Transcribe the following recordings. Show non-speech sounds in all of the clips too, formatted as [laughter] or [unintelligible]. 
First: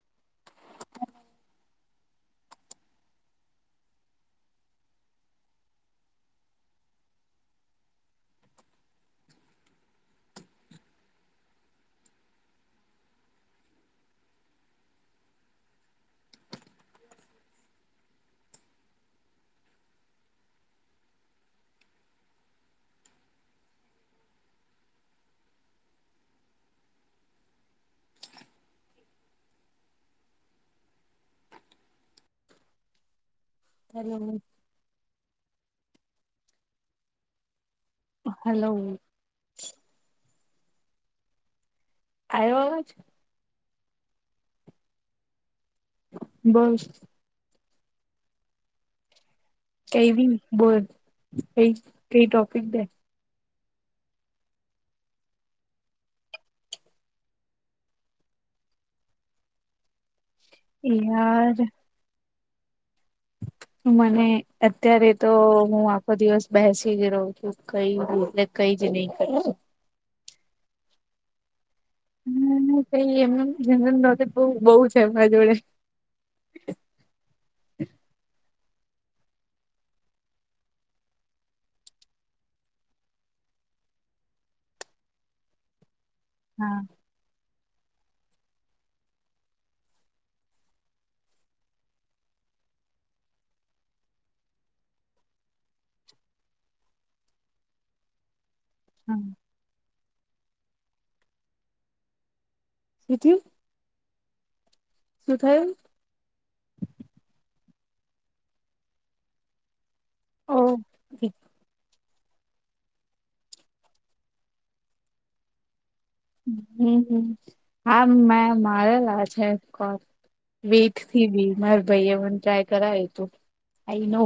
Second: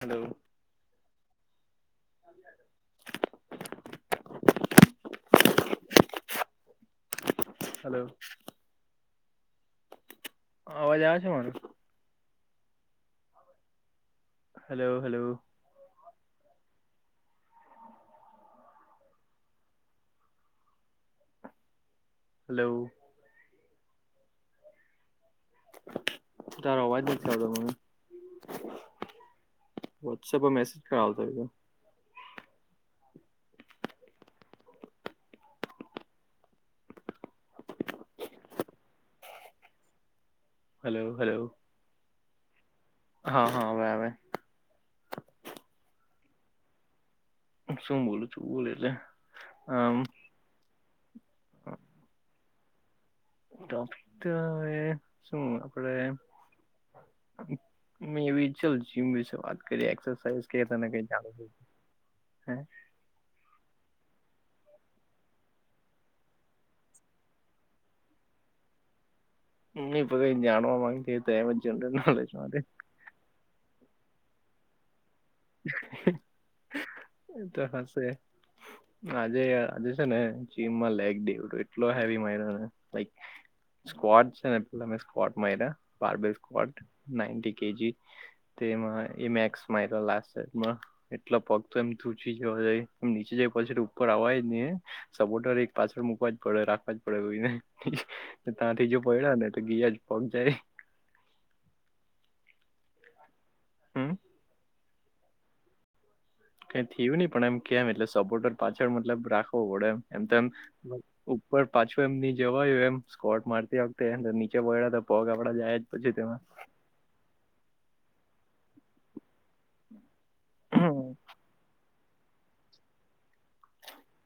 Hello! Hello! અવાજ આવે છે મારો? Hello hello! હલો! તાર અવાજ જ નથી આવ તો મને. વોટ્સઅપ પર મેસેજ કરાવતા હોય છે સરી હલો! Hello hello! આવ્યો અવાજ જ? હા હા હવે હવે આવે છે. બસ. શું બોલું છું. બોલ એટલે? કઈવી બોલ કઈ કઈ ટોપિક દે? ટોપિક તો હવે શું આપડે મેં ઇચ્છુ જીમ વિશે વાત કરીએ એક્સરસાઝ કે તને કઈ જાણ યાર હ? હ મને અત્યારે તો હું આખો દિવસ બેસી જ રહ્યો છું કઈ એટ કઈ જ નહી કર હમ કઈ જાણવા માંગતી હોય તો એમજ હમ કઈ એમ જનન નોલેજ બ બહુ છે એમરા જોડે એ તો હશે આજે આજે છે ને જીમમાં લેગડી એટલો હેવી મારીને લાઈક સ્કવોટ છે ને પેલા સ્કવોટ માર્યા [inaudible] હા બટ નાઇટી કેજી તેમાં એ મેક્સ માર્યો લાસ સામાં એટલા પગ તો એમ તૂચી જવા જાય એ નીચે જાય પછી ઉપર આવાય નઈ હે સપોર્ટર એક પાછળ મુૂકવા જ પડે રાખવા જ પડે કોઈને ત્યાંથી જો હા પડ્યો ને તો ગીયા જ પગ જાય. સુ થયું? હમ. શું થયું? કઈ થયું નહી, પણ એમ કેમ એટલે સપોર્ટર પાછળ મતલબ રાખવો પડે એમ. એમ તો એમ ઓ ઉપર પાછું એમની જવાય એમ સ્કોટ મારતી વખતે નીચે પડ્યા પગ આપડા જાય જ પછી તેમાં હ હા મે મારેલા છેે સ્કોવટ. વેટથી બી માર ભાઈ એને ટ્રાય કરાવે તું આ નો.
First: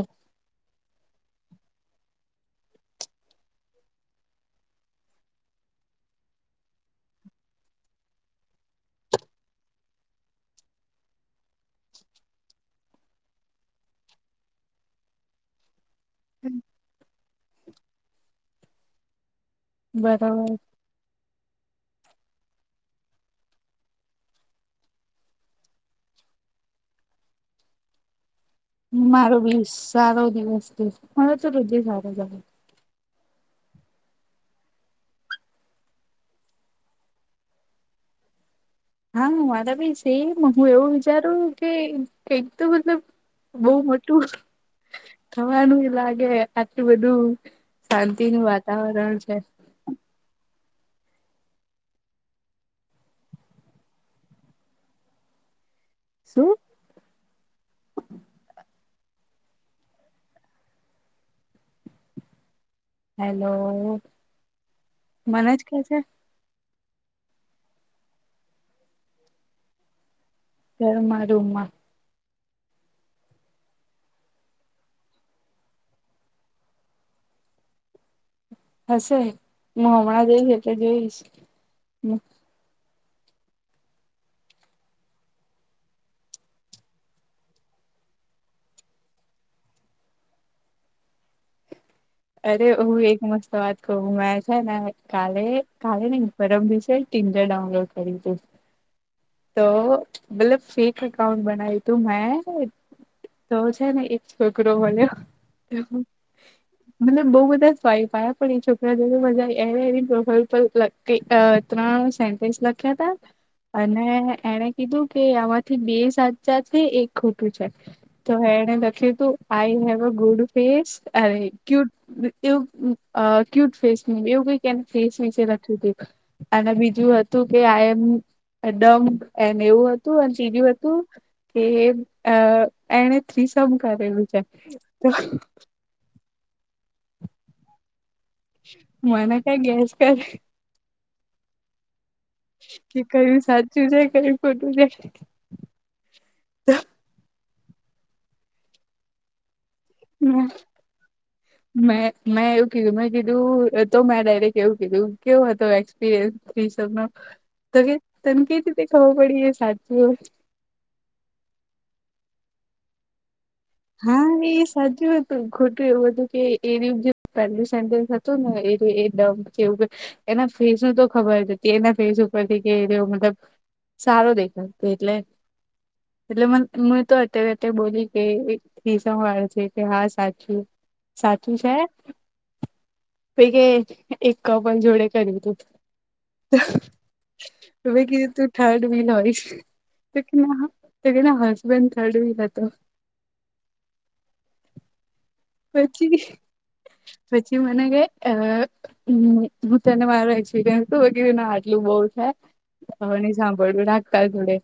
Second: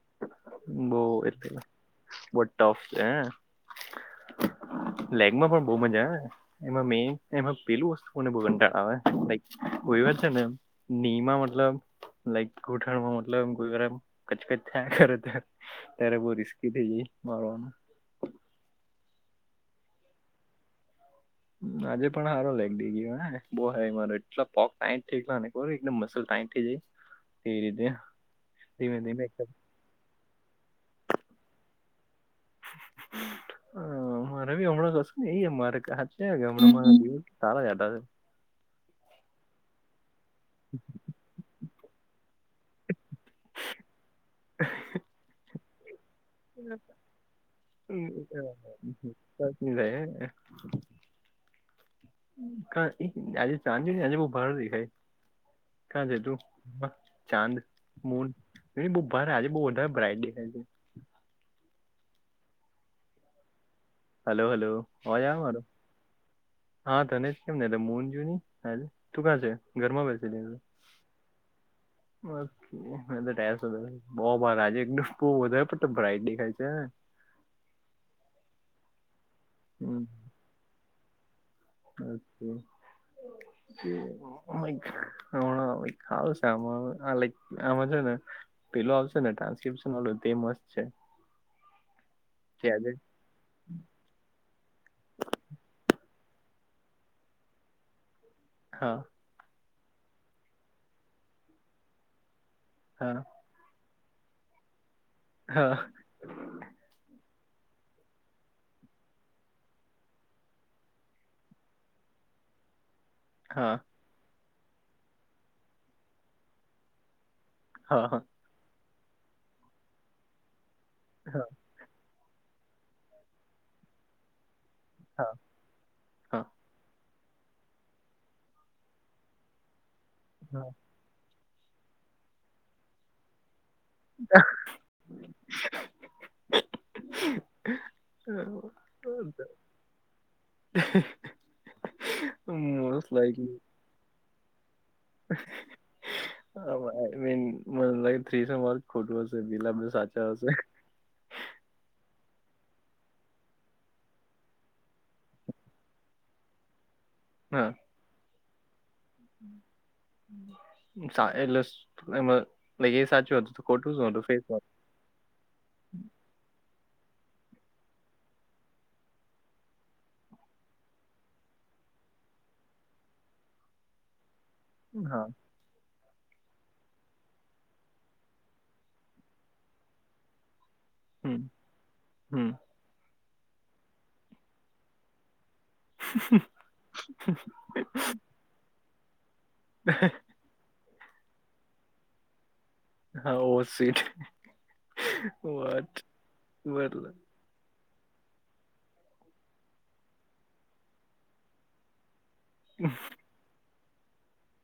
બહ એ બહું ટફ છે. લેગમાં પણ બહુ મજા આવેને,? એમાં મેન એમાં પેલું વસ્તુ કોને બહુ ગંટાળાવે કોઈવાર છે, ને? નિમાં મતલબ લાઈક ગોઠણમાં મતલબ કોઈપણ કચકચ. ત્યાં ખરે ત્યારે બહુ રિસ્કી થઈ જાય મારવાનું. બરાબર. આજે પણ સારો લાગદે ગયો હા બહુ હ મારો એટલો પોગ આયઠી કયોને. બહુ એકદમ મસલ ટાઈટ થઈ જાય તે રીતે. મારો બેસ સારો દિવસ છે મારો તો હૃદય સારોજ હું. હ મારે હમણાં કશું નેએ મારે હ કે હમણાં સારા જ હા હું હાથ આપીશ. તેમ હું એવું વિચારું કે કંઈક તો મતલબ બહુ મોટું, હ [inaudible] વાનું લાગે આટલું બધું શાંતિનું વાતાવરણ છે, નીલા એકને, આજે સાંજે આજે બહુ ભાર દેખાઈ કાંજ તું, શું ચાંદ મૂન બાર આજે બહુ વધારે બ્રાનટી દેખાય છે, હેલો, હાલો હાલો ઓયા મને જ હારું. કે છે હા ધનેજ કેમને એટલે મને જૂનીલે તું ક્યાં છે, ઘરમાં બેસી છે. ઘરમાં જોમાં મા, બ [inaudible] સ બહુબાર આજે એકદમ બહુ વધારે બ્રાઈટ દેખાય છે, ને હશે હું હમણાં જઈશ એટલે જોઈશ, અચ્છા, હમણા હાલ છે, આમાં આ લાઈક આમાં છે, ને પેલો આવશેને ટ્રાન્સ્ક્રિપ્શન વાળો તે મસ્ત છે, અરે હું એક મસ્ત, તો વાત કહું મે છે, ને કાલે કાલે ને ઇન પરમદિવસે વિશે ટીમ ડાઉનલોડ કરીદે. હા. તો મતલબ ફેક અકાઉન્ટ બનાઈ તુંમે હા. તો છે, ને એક છોકરો મળ્યો. મતલબ બહુ બધા સ્વાય પાયા પણ એ છોકરા મજા એને એવી ઉપલબ્ધ. તે ત્રણ સેનટેશ લખ્યા હતા, હા, અને એણે કીધું કે આમાંથી બે સાચા છે, એક ખોટું છે. હા, હા. તોએ લખ્યું I have good face, cute એવું ક્યુટ ફેસ ન એવું કંઈ ફેસ વિશે, અને બીજું હતું કે આઈ એમ ડમ એન એવું હતું, તો હજી ગયું હતું, કે અ એણે થ્રીસમ કરેલું છે, તો [unintelligible] મને કે ગેસ કર. હ [inaudible] કે કયું સાચું છે, કયું ખોટું છે. મે નામ લે થ્રીસર ખોટું છે, બીજા બધા સાચા. હમ. મેં મેં એવું કીધું મેં કીધું તોમેં ડાયરેક્ટ એવું કીધું કેવો હતો એક્સપિરિયન્સ. થી શમે. હા. સગ તનકે ત ખબ પડી સાચું. એટલે એમાં લ એ સાચું હતું તો ખોટું શું હતું ફેસ. હા એ સાચું હતું ખોટું એવું હતું કે એ હતું ને એ ડમવું. એના ફેસ નું તો ખબર હતી એના ફેસ ઉપર થી કે મતલબ સારો દેખાય. એટલે એટલે મને હ તો અત્યારે અત્યારે બોલી કે. થી સ વાળ છે કે હા સાચું સાચું છે. પે કે એક ક પણ જોડે કર્યું હતું. તો મે હ કીધું તું થર્ડ બીન હોય. [inaudible] ના હસબેન્ડ થર્ડ વીલ હતો. હા ઓ સીટ. હો પછી પછી મને કઈ હમ્મ હું તને માર એક્સપિરયન્સ વગેરે ના આટલું બહ છે. હને સાંભળવું રાખતા થોડે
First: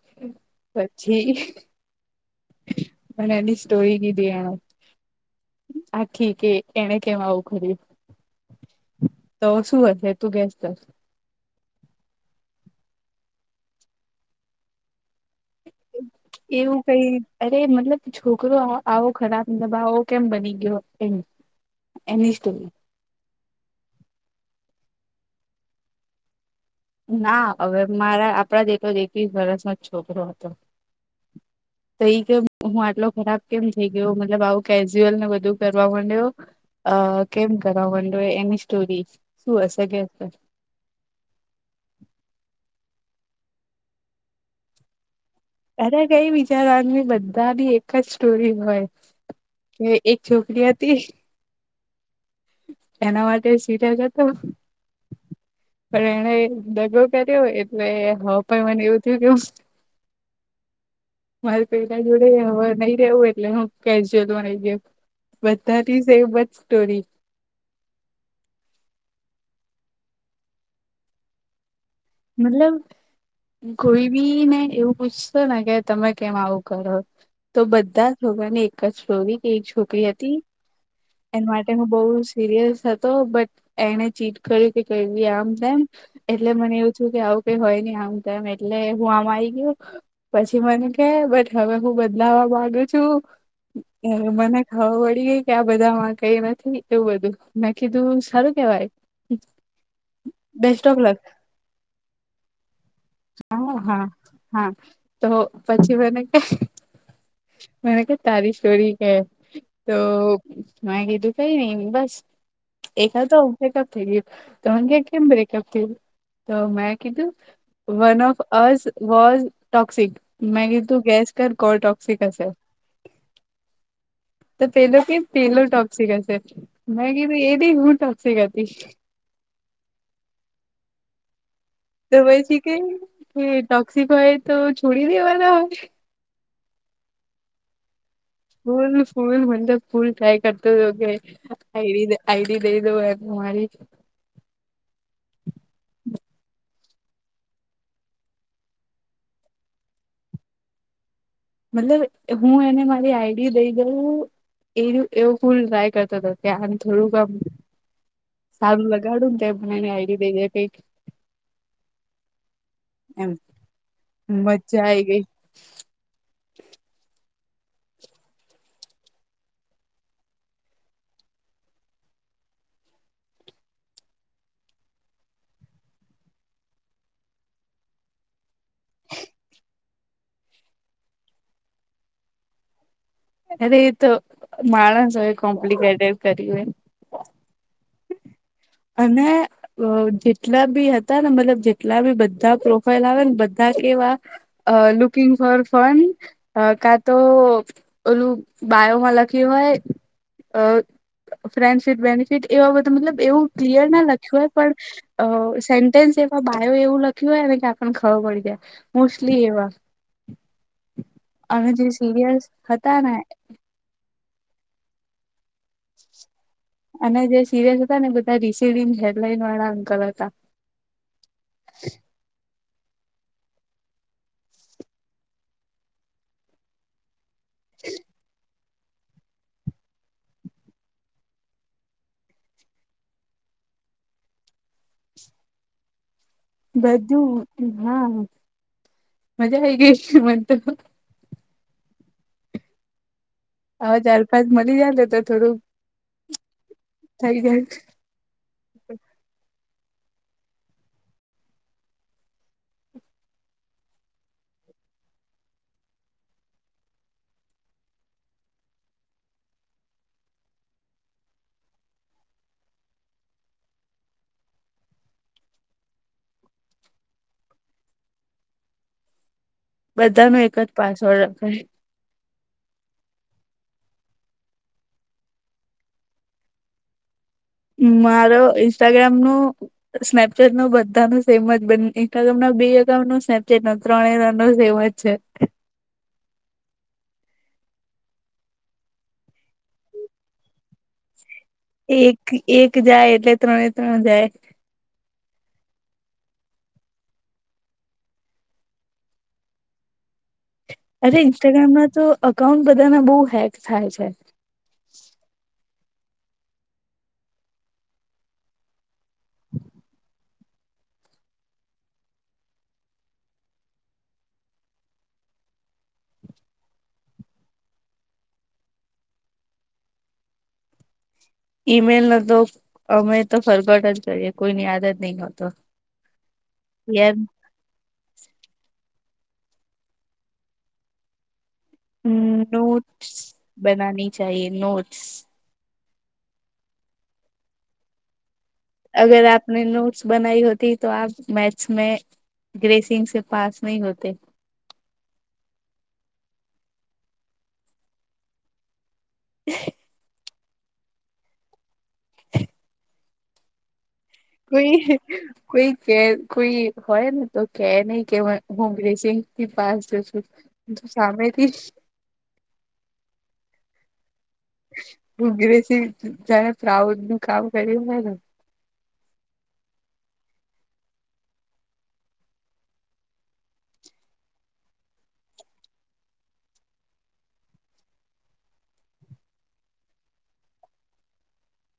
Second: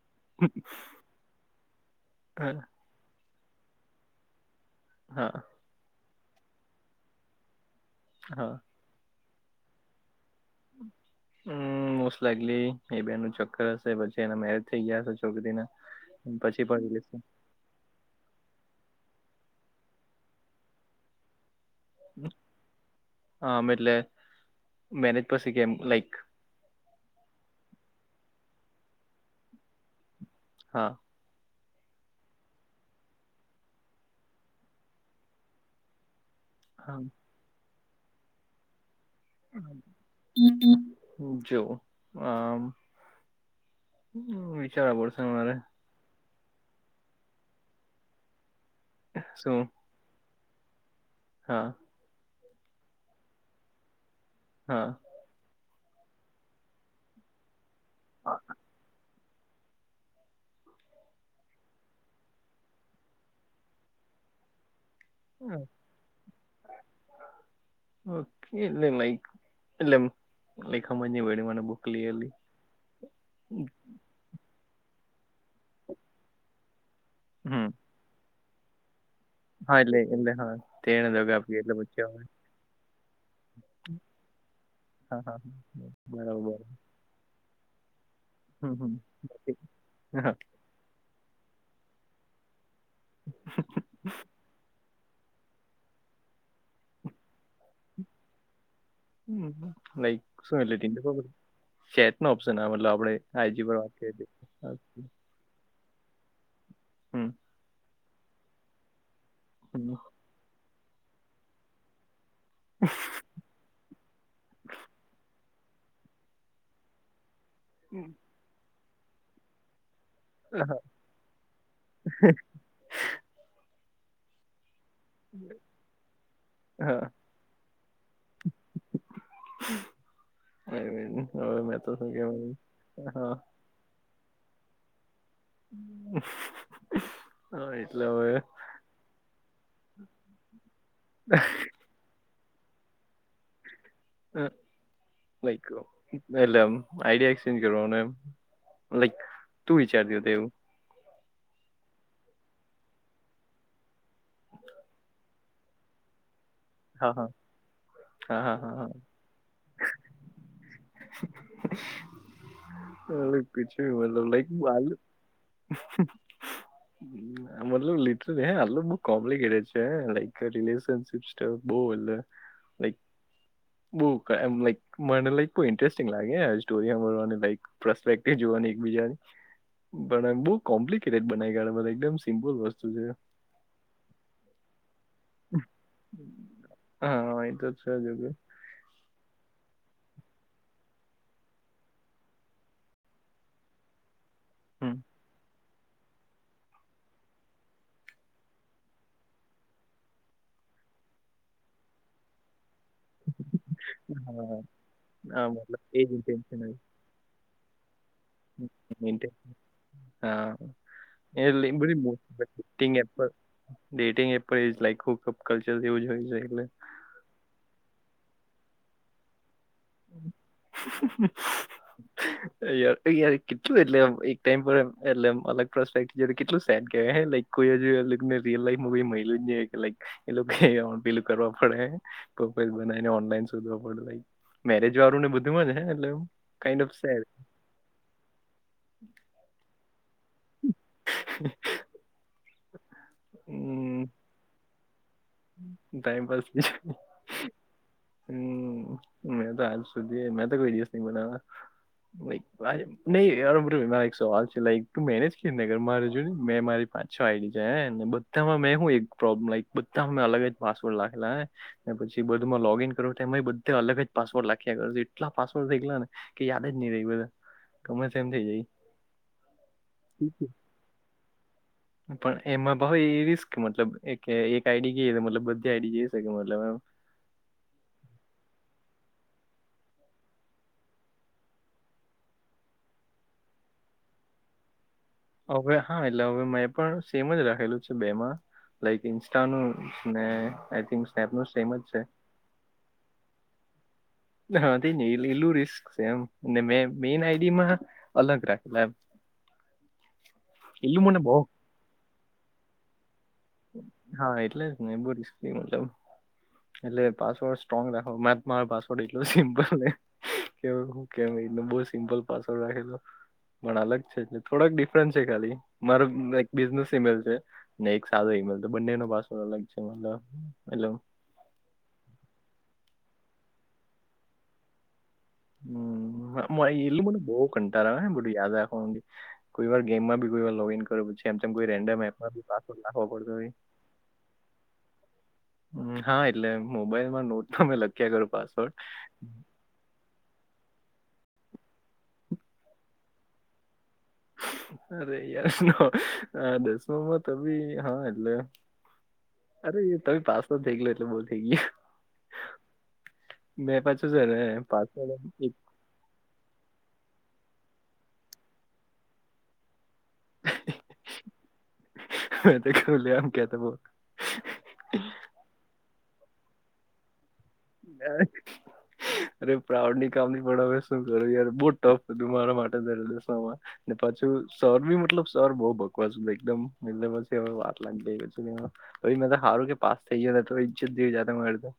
પછી. મને એની સ્ટોરી કીધી એ. હા આખી કે એને કેમ આવું કરિયું હા તો શું હશે તું ગેસ કર. હમ્મ મોસ્ટ લાઈકલી એ બેન ચક્કર હશે પછી એના મેરેજ થઇ ગયા. ચોક ના પછી એવું ભાગી કઈ જશે અરે મતલબ છોકરો આવો ખરાબ મતલબ આવો કેમ બની ગયો એમ. એની ની સ્ટોરી આમ એટલે મેનેજ પસેી કેમ લાઈક. ના હવે મારા આપણા દેકો એકવીસ વરસમાં જ છોકરો હતો. હા ત કે હું આટલો ખરાબ કેમ થઈ ગયો મતલબ આવું કેઝ્યુઅલ ને બધું કરવા માંડ્યો. અ કેમ કરવાડો એની સ્ટોરી શું હશે કે. જો આમ વિચારવા પડશે મારે. અરે કઈ વીચારવાની બધા બી એક જ સ્ટોરી હોય. શું એક છોકરી હતી. હા એના માટે સિરિયસ હતો. હા પણ એણે દગો કર્યોય એટલે હ પણ મને એવું થયું કે હૂ મારે પેલા જોડે હવે નહી રહેવું એટલે હું કેજ્યુઅલ મા આય ગયો. બધા ની સેમ જ સ્ટોરી. ઓકે એટલે લાઈક એટલે લાઈક સમજ ની પડી મને બહ મતલબ કોઈ બી ને એવું પૂછશ તો ને કે તમે કેમ આવું કરો તો બધા. છોગા ને એક જ છરી. એક છોકરી હતી એના માટે હું બહુ સિરિયસ હતો બટ. એણે ચીટ કર્યું કે કઈ આમ તેમમ એટલે મને એવું થું કે આવું કઈ હોય નને આમ. તેમ એટલે હું આમ આવી ગયું પછી પછી મને કે બટ હવે હું બદલાવા માંગુ છું મને ખબર પડી ગઈકે, આ બધામાં કઈ નથી એવું બધું, મેં કીધું સારું કેવાય. હમ્મ હમ્મ, લાઈક સો એટલે બેસ્ટ ઓફ લક [unintelligible] સેટ નો ઓપ્શન આવે આપડે હા જી પર વાત કઈરી [unintelligible] તોહો, પછી મને કે હમ્મ મને કે તારી સ્ટોરી કે, તો મેં કીધું કઈ નહિ બસ એક હતો બ્રેકઅપ થઈ ગયું, તો મને કે કેમ બ્રે કપ કર્યું? તો મે કીધું, one of us was toxic. મેં કીધું ગેસ કર ટોક્સિક હસે? તો પેલો કે પેલો ટોક્સીિક હશે, મે કીધું એ નહીં હું ટોક્સિક હતી. [unintelligible] અરે હવે મે તો પછી કે, એ ટોક્સિક હોય તો છોડી દેવાના હોય. [inaudible] હા એટલે હવે ફૂલ ફૂલ મન તો ફૂલ ટ્રાય કરતો તો મન તો કે આઈડી ડે આઈ ડી દઈ દઉ એમ તમારી અ લાઈક અ એટલે એમ એઈડિયા એક્સચેન્જ કરવાનો એમ. લાઈક તું વિચારતી હતી એવું? મતલબ હું એને મારી આઈડી દઈ દઉ, એર્યૂ એવુ ફૂલ ટ્રાય કરતો હતો. કે આને થોડુંક ઓમ સારું લગાડુંન તે મને આઈડી દઈ દે કઈક એમ હલે કૂચ બી મતલબ મજા લાઈક આઈ ગઈ [unintelligible] [inaudible] હમ્મ, મતલબ લિટરલી હ, આતો બઉ કોમ્લિકેટે છે હ, લાઈક રિલેશનશીપ બઉ એટલે લાઇક બહુ એમ લાઇક મને લાઇક બહુ ઇન્ટરેસ્ટિંગ લાગે સ્ટોરીવા લાઇક પ્રસ્પેક્ટિવ જોવાની બીજાની, પણ આમ બહુ કોમ્પ્લિકેટેડ બનાવી કાઢે બધા એકદમ સિમ્પલ વસ્તુ છે. અરે એ તો માણસ હવે કોમ્પ્લિકેટેડ કર્યું એ હા એ તો છેજ એવુ. અને અ જેટલાબી હતા ને, મતલબ જેટલા બી બધા પ્રોફાઈલ આવે ને બધા કેવા uh looking for fun uh કાતો, ઓલું બાયોમાં લખ્યું હોય, અ ફ્રેન્ડશિપ બેની ફીટ, એવા બધ મતલબ એવું ક્લિયર ના લખ્યું હોય, પણ અ સેન્ટેન્સ એવા બાયો એવું લખ્યું હોય ને, કે આપડન ખબર પડી જાય મોસ્ટલી [unintelligible] એવા અ એવી અને જે બધી સિરિયસ હતા [unintelligible] અપ ને પર ડેટિંગ એપ પર ઇસ લાઈક હુ કલ્ચર જેવુંજ હોય છે એટલે. અને જે સિરિયસ હતાને, એ બધા રીસીડી હેડલાઈન વાળા અંકલ હતા. [inaudible] અરે યાર અ યાર કેટલું એટલે એમ, એક ટાઈમ પર એમ, એટલે એમ અલગ પ્રોસ્પેક્ટ કેટલું સેડ કેવાય હે લાઇક કોઈજને રિયલ લાઈફ મુવીલ જ ન કે, લકી એ લોકો પેલું કરવા પડે. પ્રોફાઈલ બનાવીને ઓનલાઈન શોધવા પડે લાઈક, મેરેજ વાળું ને બધું માજ હે એટલે એમ બધું હા, મજા આઈ ગઈસ મનતો. હમ્મ હ ચાર, પાંચ મળી જાયન તો થોડુંક ટાઈમ પાાસ થઈ [unintelligible] જાય હમ્મ, મેં તો આજ સુધી મે તો કોઈ દિવસ નહી બનાવા. નહી વારે નહિ બધુ એક સવાલ છે લાઇક, તું મેરેજ કેમ નહીં કરે? મારે જોની મેં મારી પા છ આઇ ડી છે હે, બધામાં મે હું એકોબ લાઈક બધા મેં અલગ જ પાસવડ લખેલા હે પછી બધુંમાં લોગ ઈન કરું તો એમાં બધા અલગ જ પાસવર્ડ લખ્યા કર એટલા પાસવર્ડ થઈ ગયલા ને. કે યાદ જ નહી રહી બધા ગમત એમ થઇ જાય. બધાનો એક જ પાસવર્ડ રખાય. પણ એમાં ભ એ રિસ્ક મતલબ કે એક આઈડી ગઈએ તો મતલબ બધી આઈડી જઈ શકે મતલબ એમ. મારો ઇન્સ્ટાગ્રામનું. સ્નેપચેટ નો બધાનો સેમજ જ બન્ને એક હમણાં બે એકાઉન્ટનું સ્નેપચેટ નથી. ત્રણેય જણનો સેમજ જ છે. હવે હા એટલે હવે મેં પણ સેમ જ રાખેલું છે બે માં. લાઈક ઇન્સ્ટાનું ને આઈ થિક સ્નેપનુ સેમ જ છે. એક એક જાય એટલે ત્રણે ત્રણ જાય. હા તેજ ને એટલે કેટલુ રિસ્ક છે એમ મે મેન આઈડીમાં અલગ રાખુ એમ. અરે ઇન્સ્ટાગ્રામમાં તો એકાઉન્ટ બધાના બહુ હેક થાય છે હા એટલે જ ને બો રિસ્કી મતલબ. એટલે પાસવર્ડ સ્ટ્રોંગ રાખો મા તમારો પાસવર્ડ એટલો સિમ્પલ ને. કે હવે હું કેવું બોહ સિમ્પલ પાસવર્ડ રાખેલો. પણ અલગ છે એટલે થોડાક ડિફરન્સ છે ખાલી મારે એક બિઝને સિમલર છે. સારુ એકમેલ તો બંને નો પાસવર્ડ અલગ છે મતલબ એટલે હું. ઈમેલ ન તો અમે તો ફોરવર્ડ જ કરીએ કોઈની આદત નહી હોતી. હમ્મ. [unintelligible] કંટાડો આવે હે બધું યાદ રાખવાનુ કોઈ વાર ગેમમાં બી કોઈ વાર લોગીન કરેલું છે. જેમ ચેમ કોઈ રેન્ડમ એપ માંથી પાસવર્ડ નાખવો પડતો હોય. ચાઇએ નોટ્સ. હા એટલે મોબાઈલમાં નોટ તમે લખ્યા કરુ પાસવર્ડ. અગર આપને નો નોટ્સ બનાઈ હોતી તો આપ મેચ મે ગ્રેસિંગ પાસ નહી હોતે. અરે યાર આ દસમમાં ત બી હા એટલે. અરે તો બી પાસ તો થઈ ગયેલો એટલે બહુ થઈ ગયો. [inaudible] મેં પાછું છે ને કોઈ પાછળથી. કોઈ કે કોઈ હોય ને તો કે નહી કે હું ગ્રેસીંગ થી પાસ છું. સામેથી જ. મે તો કે લ લેમ કેતો હ. ઉગ્રેસી જયારે પ્રાઉડનુ. કામ કર્યુ. હ. [inaudible] અરે પ્રાઉડ ની કામની પણ હવે શું કર્યું યાર બહુ ટફ હતું મારા માટે ધરેલું સમાન. ને પાછું સર બી મતલબ સર બહુ બકવાસ એકદમ એટલે પછી વાટ લાગી ગઈ. તઈ મે તો હારું કે પાસ થઈ ગીયો નઈ તો ઈજ્જત જેવી જા મારી તો.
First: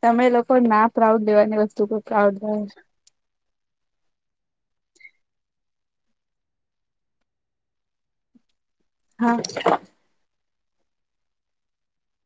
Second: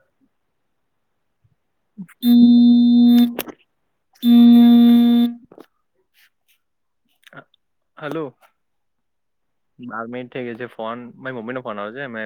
તમે લોકો ના પ્રાઉડ લેવાની વસ્તુ પર પ્રાઉડ લો. હમ્મ. હલો. હા. બાર મિનિટ થઈ ગઈ છે ફોન મારી મમ્મી નો ફોન આવે છે મે